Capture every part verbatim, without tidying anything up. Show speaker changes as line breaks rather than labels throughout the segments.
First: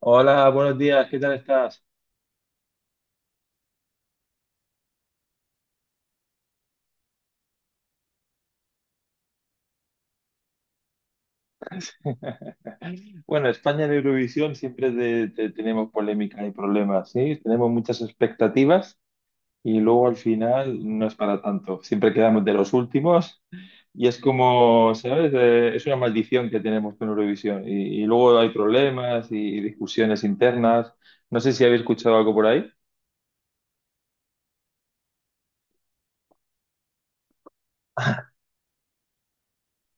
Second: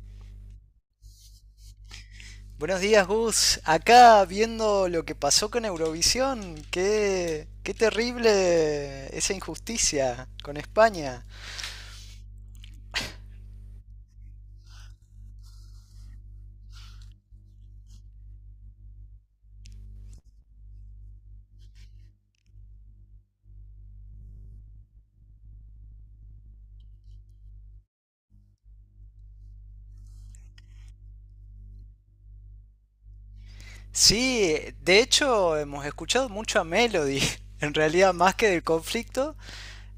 Hola, buenos días, ¿qué tal estás?
Buenos días, Gus. Acá viendo lo que pasó con Eurovisión. Qué, qué terrible esa injusticia con España.
Bueno, España en Eurovisión siempre te- te- tenemos polémicas y problemas, ¿sí? Tenemos muchas expectativas y luego al final no es para tanto. Siempre quedamos de los últimos y es como, ¿sabes? Eh, es una maldición que tenemos con Eurovisión y, y luego hay problemas y, y discusiones internas. No sé si habéis escuchado algo por ahí.
Sí, de hecho hemos escuchado mucho a Melody. En realidad, más que del conflicto,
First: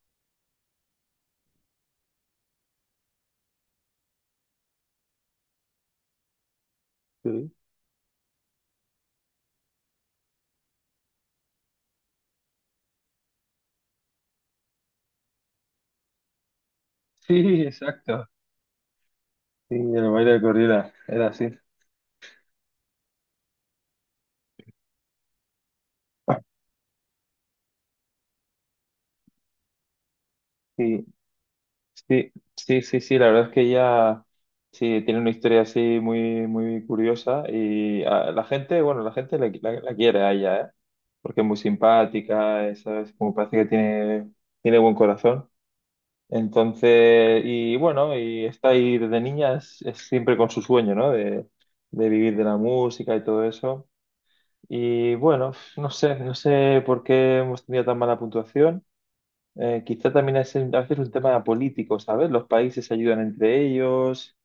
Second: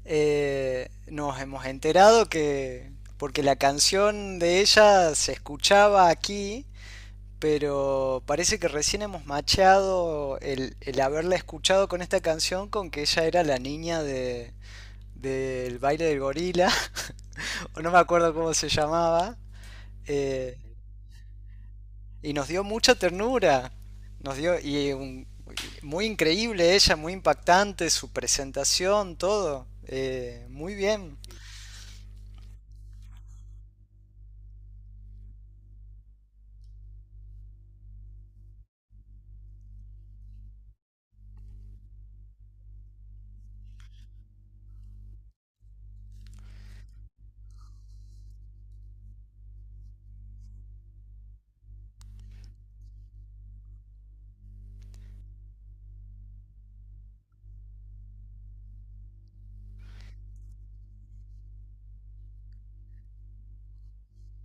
eh, nos hemos enterado que... Porque la canción de ella se escuchaba aquí,
Sí.
pero parece que recién hemos machado el, el haberla escuchado con esta canción con que ella era la niña de, del baile del gorila,
Sí,
o no me
exacto.
acuerdo cómo se llamaba,
Sí, el baile de
eh,
corrida, era así.
y nos dio mucha ternura. Nos dio, y un- Muy increíble ella, muy impactante, su presentación, todo. Eh, muy
Sí.
bien.
Sí, sí, sí, sí, la verdad es que ella sí tiene una historia así muy, muy curiosa y a la gente, bueno, la gente la, la- la quiere a ella, ¿eh? Porque es muy simpática, es, ¿sabes? Como parece que tiene, tiene buen corazón. Entonces, y bueno, y está ahí desde niña, es, es siempre con su sueño, ¿no? De, de vivir de la música y todo eso. Y bueno, no sé, no sé por qué hemos tenido tan mala puntuación. Eh, quizá también es un- a veces un tema político, ¿sabes? Los países se ayudan entre ellos.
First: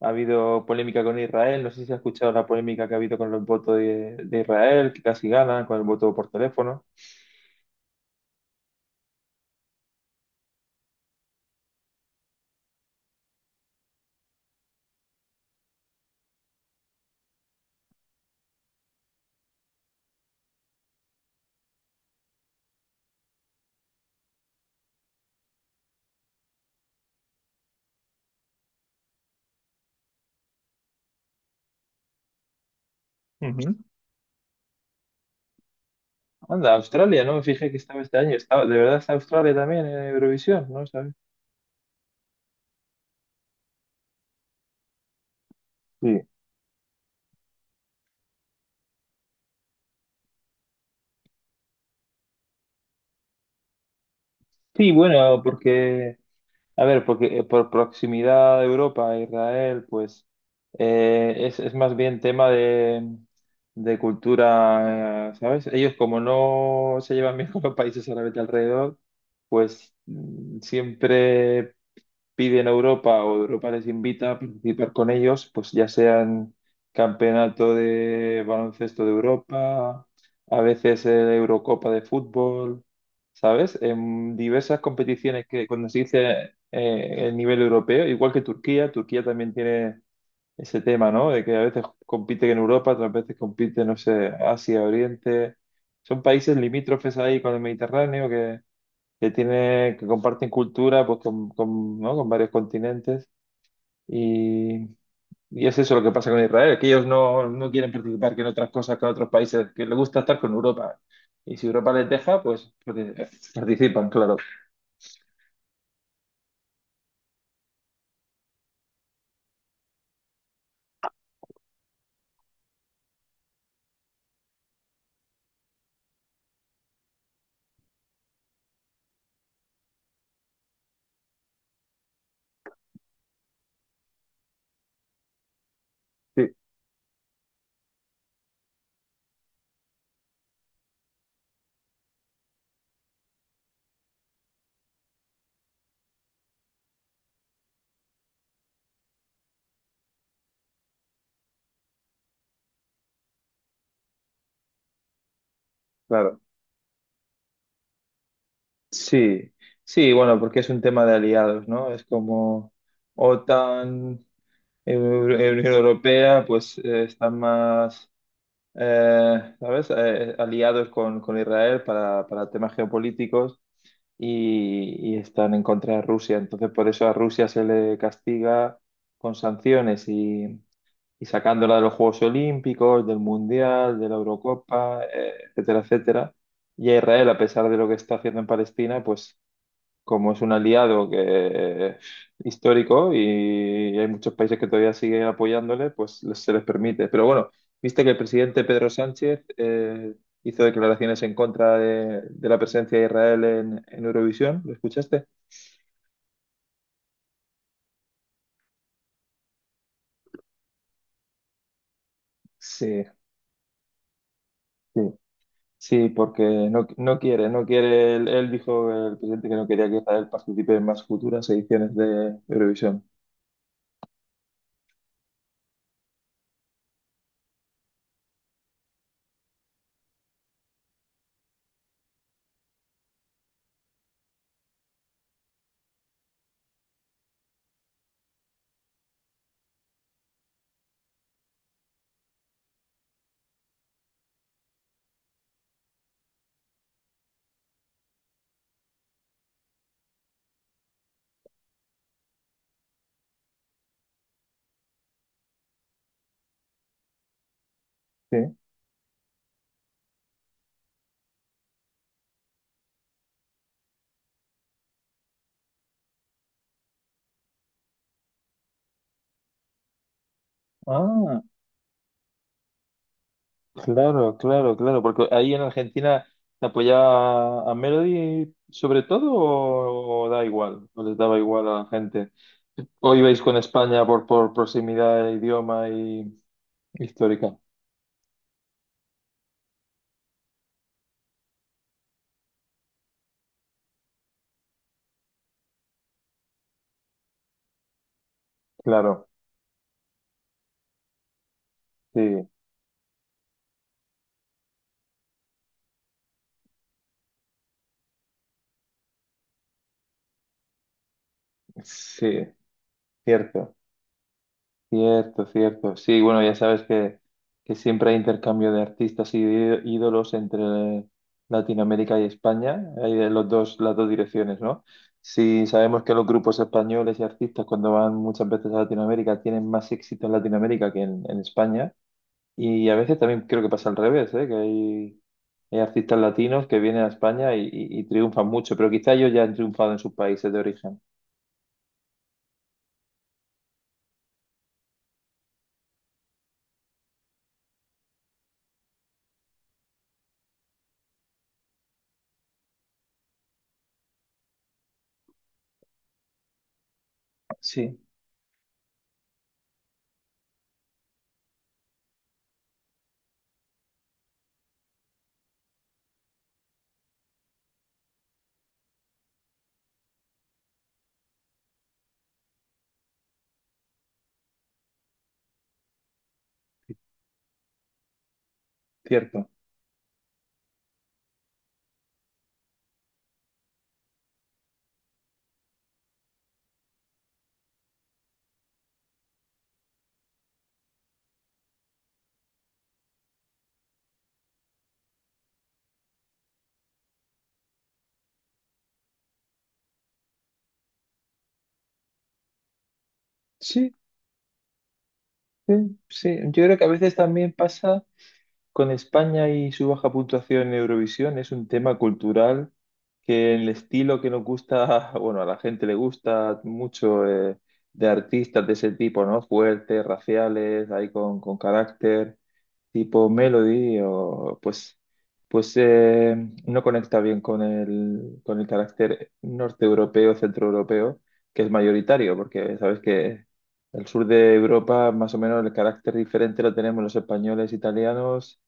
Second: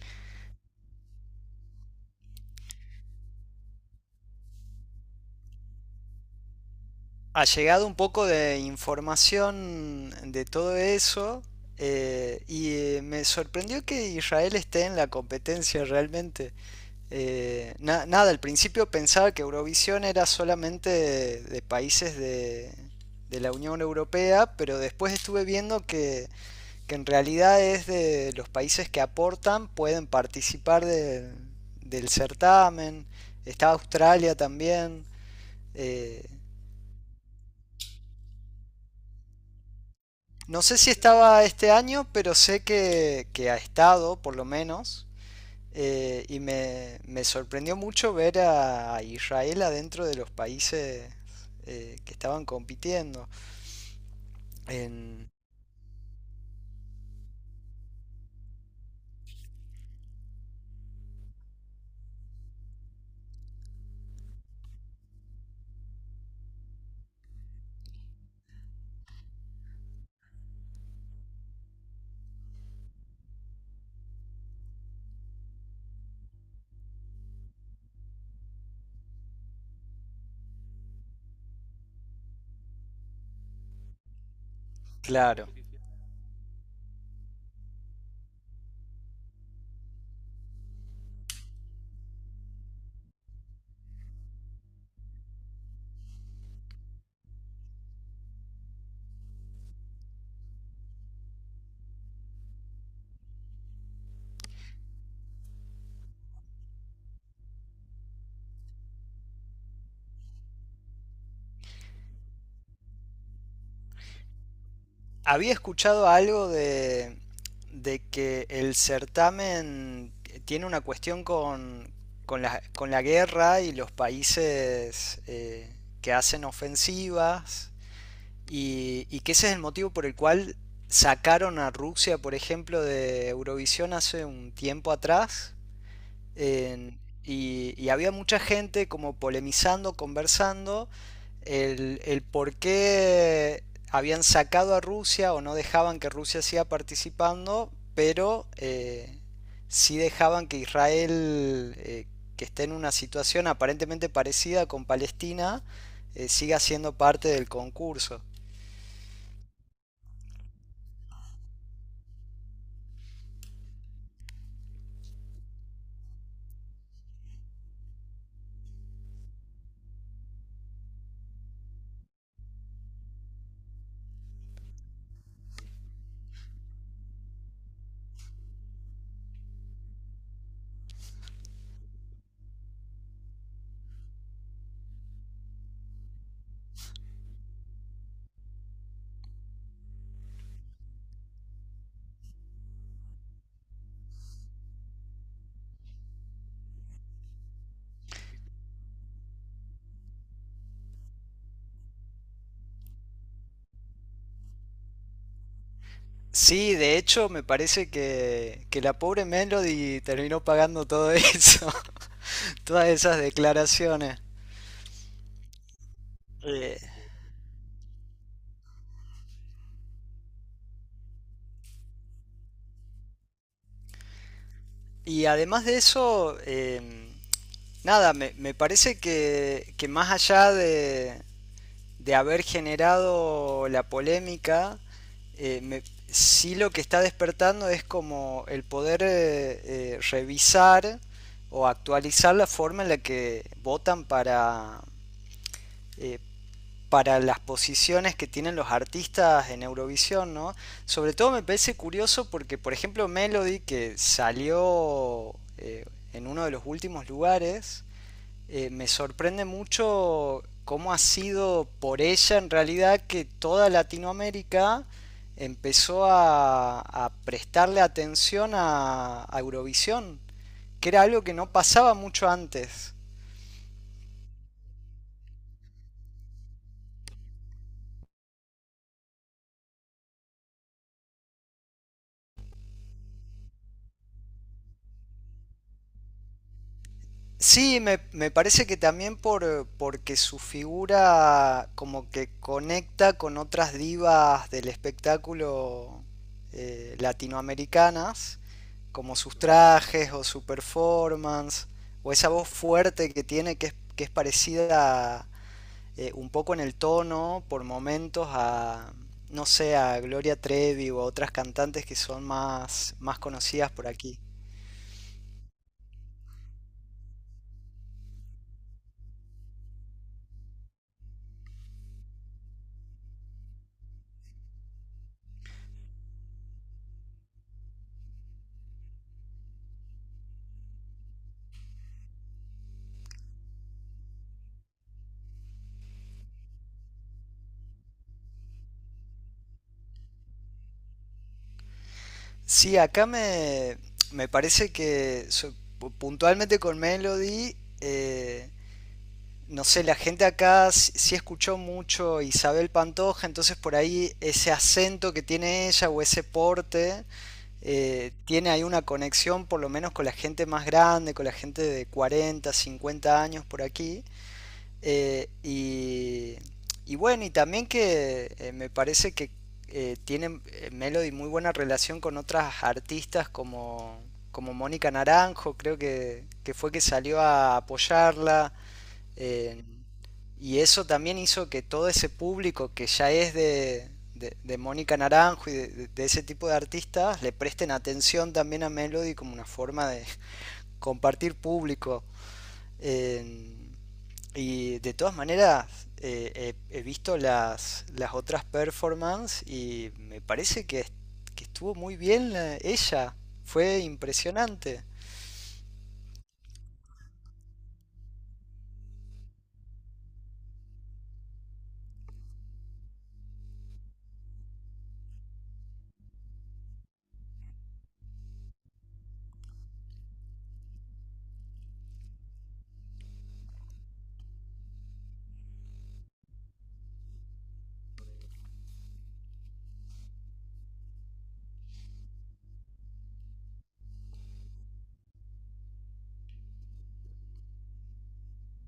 Ha habido polémica con Israel. No sé si has escuchado la polémica que ha habido con los votos de, de Israel, que casi ganan con el voto por teléfono.
Ha llegado un poco de información de todo eso. eh, y eh, Me sorprendió que Israel esté en la competencia realmente. Eh, na- nada, al principio pensaba que Eurovisión era solamente de, de países de, de la Unión Europea, pero después estuve viendo que, que en realidad es de los países que aportan, pueden participar de- del certamen. Está
Ujú.
Australia también. eh,
Anda, Australia, no me fijé que estaba este año. Estaba, de verdad está Australia también en
no
Eurovisión,
sé
¿no?
si
¿Sabes?
estaba este año, pero sé que, que ha estado, por lo menos.
Sí.
Eh, y me, me sorprendió mucho ver a Israel adentro de los países eh, que estaban compitiendo.
Sí,
En,
bueno, porque a ver, porque eh, por proximidad a Europa a Israel, pues eh, es, es más bien tema de, de cultura, eh, ¿sabes? Ellos como no se llevan bien con los países árabes de alrededor, pues mm, siempre piden a Europa o Europa les invita a participar con ellos, pues ya sean campeonato de baloncesto de Europa, a veces eh, Eurocopa de fútbol, ¿sabes? En diversas competiciones
claro.
que cuando se dice eh, el nivel europeo, igual que Turquía, Turquía también tiene ese tema, ¿no? De que a veces compite en Europa, otras veces compite, no sé, Asia, Oriente. Son países limítrofes ahí con el Mediterráneo que que tiene, que comparten cultura pues, con, con, ¿no? Con varios continentes. Y, y es eso lo que pasa con Israel, que ellos no, no quieren participar que en otras cosas que en otros países, que les gusta estar con Europa. Y si Europa les deja, pues porque- participan, claro.
Había escuchado algo de, de que el certamen tiene una cuestión con, con, la, con la guerra y los países eh, que hacen ofensivas y, y que ese es el motivo por el cual sacaron a Rusia, por ejemplo, de Eurovisión hace un tiempo atrás
Sí,
en- y, y había mucha gente como polemizando, conversando, el, el por qué habían sacado a Rusia o no dejaban que Rusia siga participando, pero eh, sí dejaban que Israel, eh, que esté en una situación aparentemente parecida con Palestina, eh,
claro.
siga siendo parte del concurso.
Sí, sí, bueno, porque es un tema de aliados, ¿no? Es como OTAN, Eu- Unión Europea, pues eh, están más, eh, ¿sabes? Eh, aliados con, con Israel para, para temas geopolíticos y, y están en contra de Rusia. Entonces, por eso a Rusia se le castiga con sanciones y, y sacándola de los Juegos Olímpicos, del Mundial, de la Eurocopa, eh, etcétera, etcétera. Y a Israel, a pesar de lo que está haciendo en Palestina, pues como es un aliado que es histórico y hay muchos países que todavía siguen apoyándole, pues les- se les permite. Pero bueno, viste que el presidente Pedro Sánchez eh, hizo declaraciones en contra de, de la presencia de Israel en, en Eurovisión, ¿lo escuchaste?
Sí, de hecho, me parece que, que la pobre Melody terminó pagando todo eso, todas
Sí,
esas declaraciones.
sí, sí, porque
Eh,
no, no quiere, no quiere, él, él dijo, el presidente, que no quería que Israel participe en más futuras ediciones de Eurovisión.
y además de eso, eh, nada, me, me parece que, que más allá de, de haber generado la polémica, eh, me- sí lo que está despertando es como el poder eh, eh, revisar o actualizar la forma en la que votan para, eh, para las posiciones que tienen los artistas en Eurovisión, ¿no? Sobre todo me parece curioso porque, por ejemplo, Melody, que salió eh, en uno de los últimos lugares,
Sí.
eh, me sorprende mucho cómo ha sido por ella en realidad que toda Latinoamérica empezó a, a prestarle atención a, a Eurovisión, que era algo que
Ah.
no pasaba mucho antes.
Claro, claro, claro, porque ahí en Argentina te apoyaba a Melody sobre todo o, o da igual, o les daba igual a la gente. O ibais con España por, por proximidad de idioma y histórica.
Sí, me, me parece que también por, porque su figura como que conecta con otras divas del espectáculo eh, latinoamericanas, como
Claro,
sus trajes o su performance, o esa
sí,
voz fuerte que tiene que es, que es parecida eh, un poco en el tono por momentos a, no sé, a Gloria Trevi o a otras cantantes que son
sí,
más, más conocidas
cierto.
por aquí.
Cierto, cierto. Sí, bueno, ya sabes que, que siempre hay intercambio de artistas y de ídolos entre Latinoamérica y España. Hay de los dos, las dos direcciones, ¿no? Sí, sabemos que los grupos españoles y artistas cuando van muchas veces a Latinoamérica tienen más éxito en Latinoamérica que en, en España. Y a veces también creo que pasa al revés, ¿eh? Que hay, hay artistas latinos que vienen a España y, y- y triunfan mucho, pero quizá ellos ya han triunfado en sus países de origen.
Sí, acá me, me parece que so- pu- puntualmente con Melody, eh, no sé, la gente acá sí sí escuchó mucho Isabel Pantoja, entonces por ahí ese acento que tiene ella o ese porte,
Sí,
eh, tiene ahí una conexión por lo menos con la gente más grande, con la gente de cuarenta, cincuenta años por aquí. Eh, y, y bueno, y también que eh, me parece que eh, tiene eh, Melody muy buena relación con otras artistas como, como Mónica Naranjo, creo que, que fue que salió a apoyarla.
cierto.
eh, y eso también hizo que todo ese público que ya es de, de, de Mónica Naranjo y de, de- de ese tipo de artistas le presten atención también a Melody como una forma de compartir público. Eh, y de todas maneras, eh, he, he visto las, las otras performances y me parece que, que estuvo muy bien ella. Fue
Sí.
impresionante.
Sí, sí, yo creo que a veces también pasa. Con España y su baja puntuación en Eurovisión es un tema cultural que el estilo que nos gusta, bueno, a la gente le gusta mucho eh, de artistas de ese tipo, ¿no? Fuertes, raciales, ahí con, con carácter, tipo Melody, o pues, pues eh, no conecta bien con el, con el carácter norte europeo, centro europeo, que es mayoritario, porque sabes que el sur de Europa, más o menos el carácter diferente lo tenemos los españoles, italianos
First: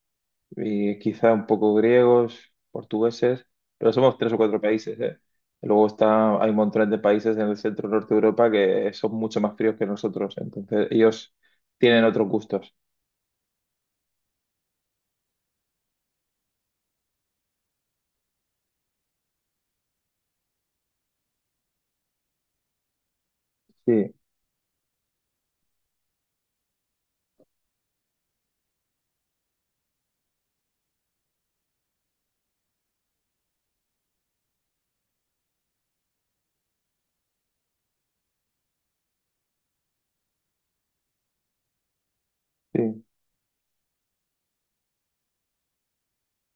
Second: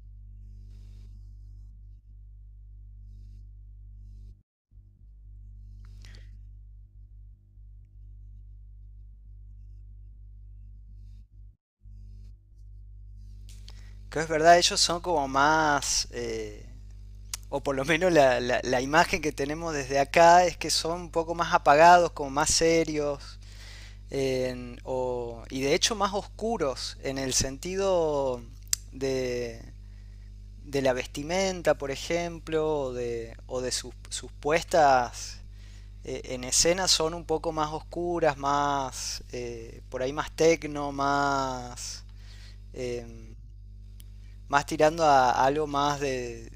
y quizá un poco griegos, portugueses, pero somos tres o cuatro países, ¿eh? Luego está, hay un montón de países en el centro norte de Europa que son mucho más fríos que nosotros, entonces ellos tienen otros gustos.
Que es verdad, ellos son como más, eh, o por lo menos la, la- la imagen que tenemos desde acá es que son un poco más apagados, como más serios,
Sí,
en- o- y de hecho más oscuros en el sentido de, de la vestimenta, por ejemplo, o de, o de sus, sus puestas eh, en escena son un poco más oscuras, más eh, por ahí más tecno, más
sí,
eh, más tirando a algo más de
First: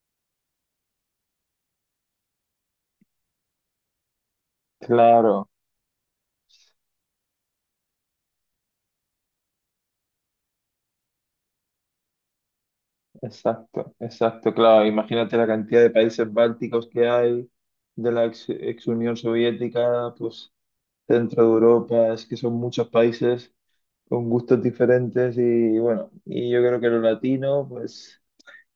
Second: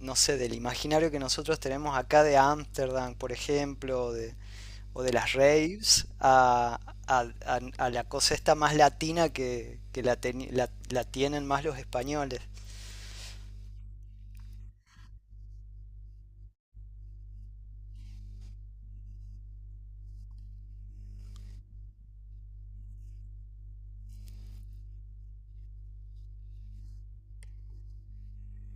no sé, del imaginario que nosotros tenemos acá de Ámsterdam, por ejemplo, de, o de las
claro,
raves, a, a, a- a la cosa esta más latina que, que la, teni- la- la tienen más los españoles.
exacto, exacto, claro. Imagínate la cantidad de países bálticos que hay, de la ex, ex Unión Soviética, pues centro de Europa, es que son muchos países con gustos diferentes y bueno, y yo creo que lo latino, pues...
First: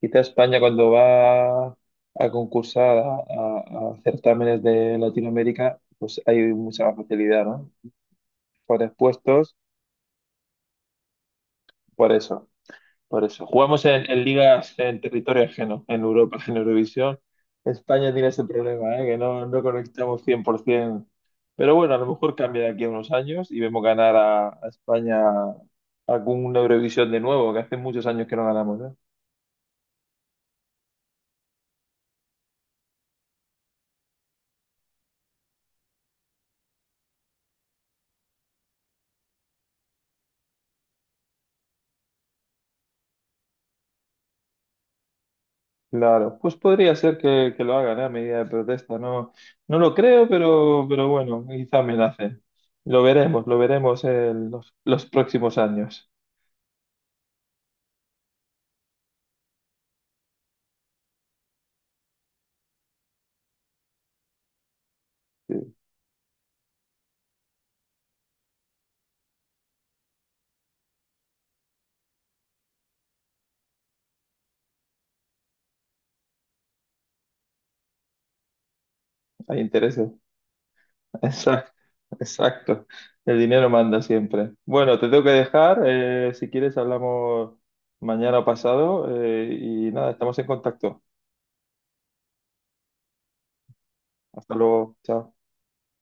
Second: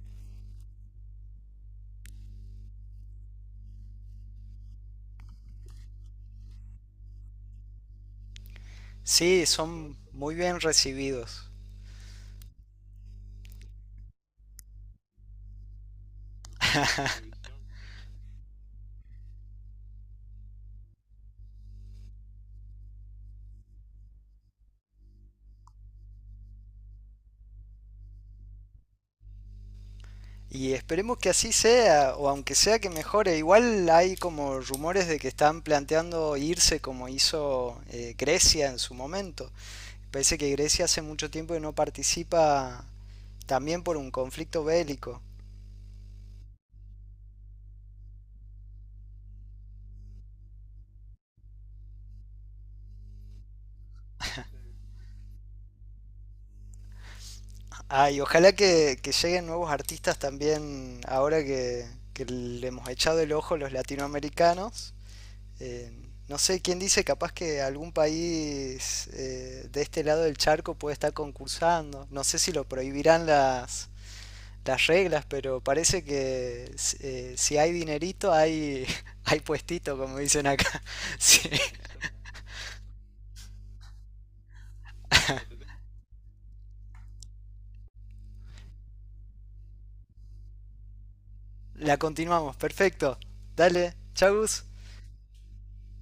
Quizá España cuando va a concursar a, a- a certámenes de Latinoamérica, pues hay mucha más facilidad, ¿no? Por
Sí,
expuestos,
son muy bien recibidos.
por eso, por eso. Jugamos en, en ligas en territorio ajeno, en Europa, en Eurovisión. España tiene ese problema, ¿eh? Que no, no conectamos cien por ciento. Pero bueno, a lo mejor cambia de aquí a unos años y vemos ganar a, a España algún Eurovisión de nuevo, que hace muchos años que no ganamos, ¿eh?
Y esperemos que así sea, o aunque sea que mejore. Igual hay como rumores de que están planteando irse como hizo eh, Grecia en su momento. Parece que Grecia hace mucho tiempo que no participa también por un conflicto bélico.
Claro, pues podría ser que, que lo hagan, ¿eh? A medida de protesta. No, no lo creo, pero, pero bueno, quizá me la hacen. Lo veremos, lo veremos en los, los próximos años.
Ah, y ojalá que, que lleguen nuevos artistas también ahora que, que le hemos echado el ojo los latinoamericanos.
Sí,
Eh, no sé quién dice, capaz que algún país eh, de este lado del charco puede estar concursando. No sé si lo prohibirán las, las reglas, pero parece que eh, si hay dinerito, hay, hay
hay
puestito,
intereses.
como dicen acá. Sí.
Exacto, exacto. El dinero manda siempre. Bueno, te tengo que dejar. Eh, si quieres, hablamos mañana o pasado. Eh, y nada, estamos en contacto.
La continuamos, perfecto. Dale, chau
Hasta
Gus.
luego. Chao.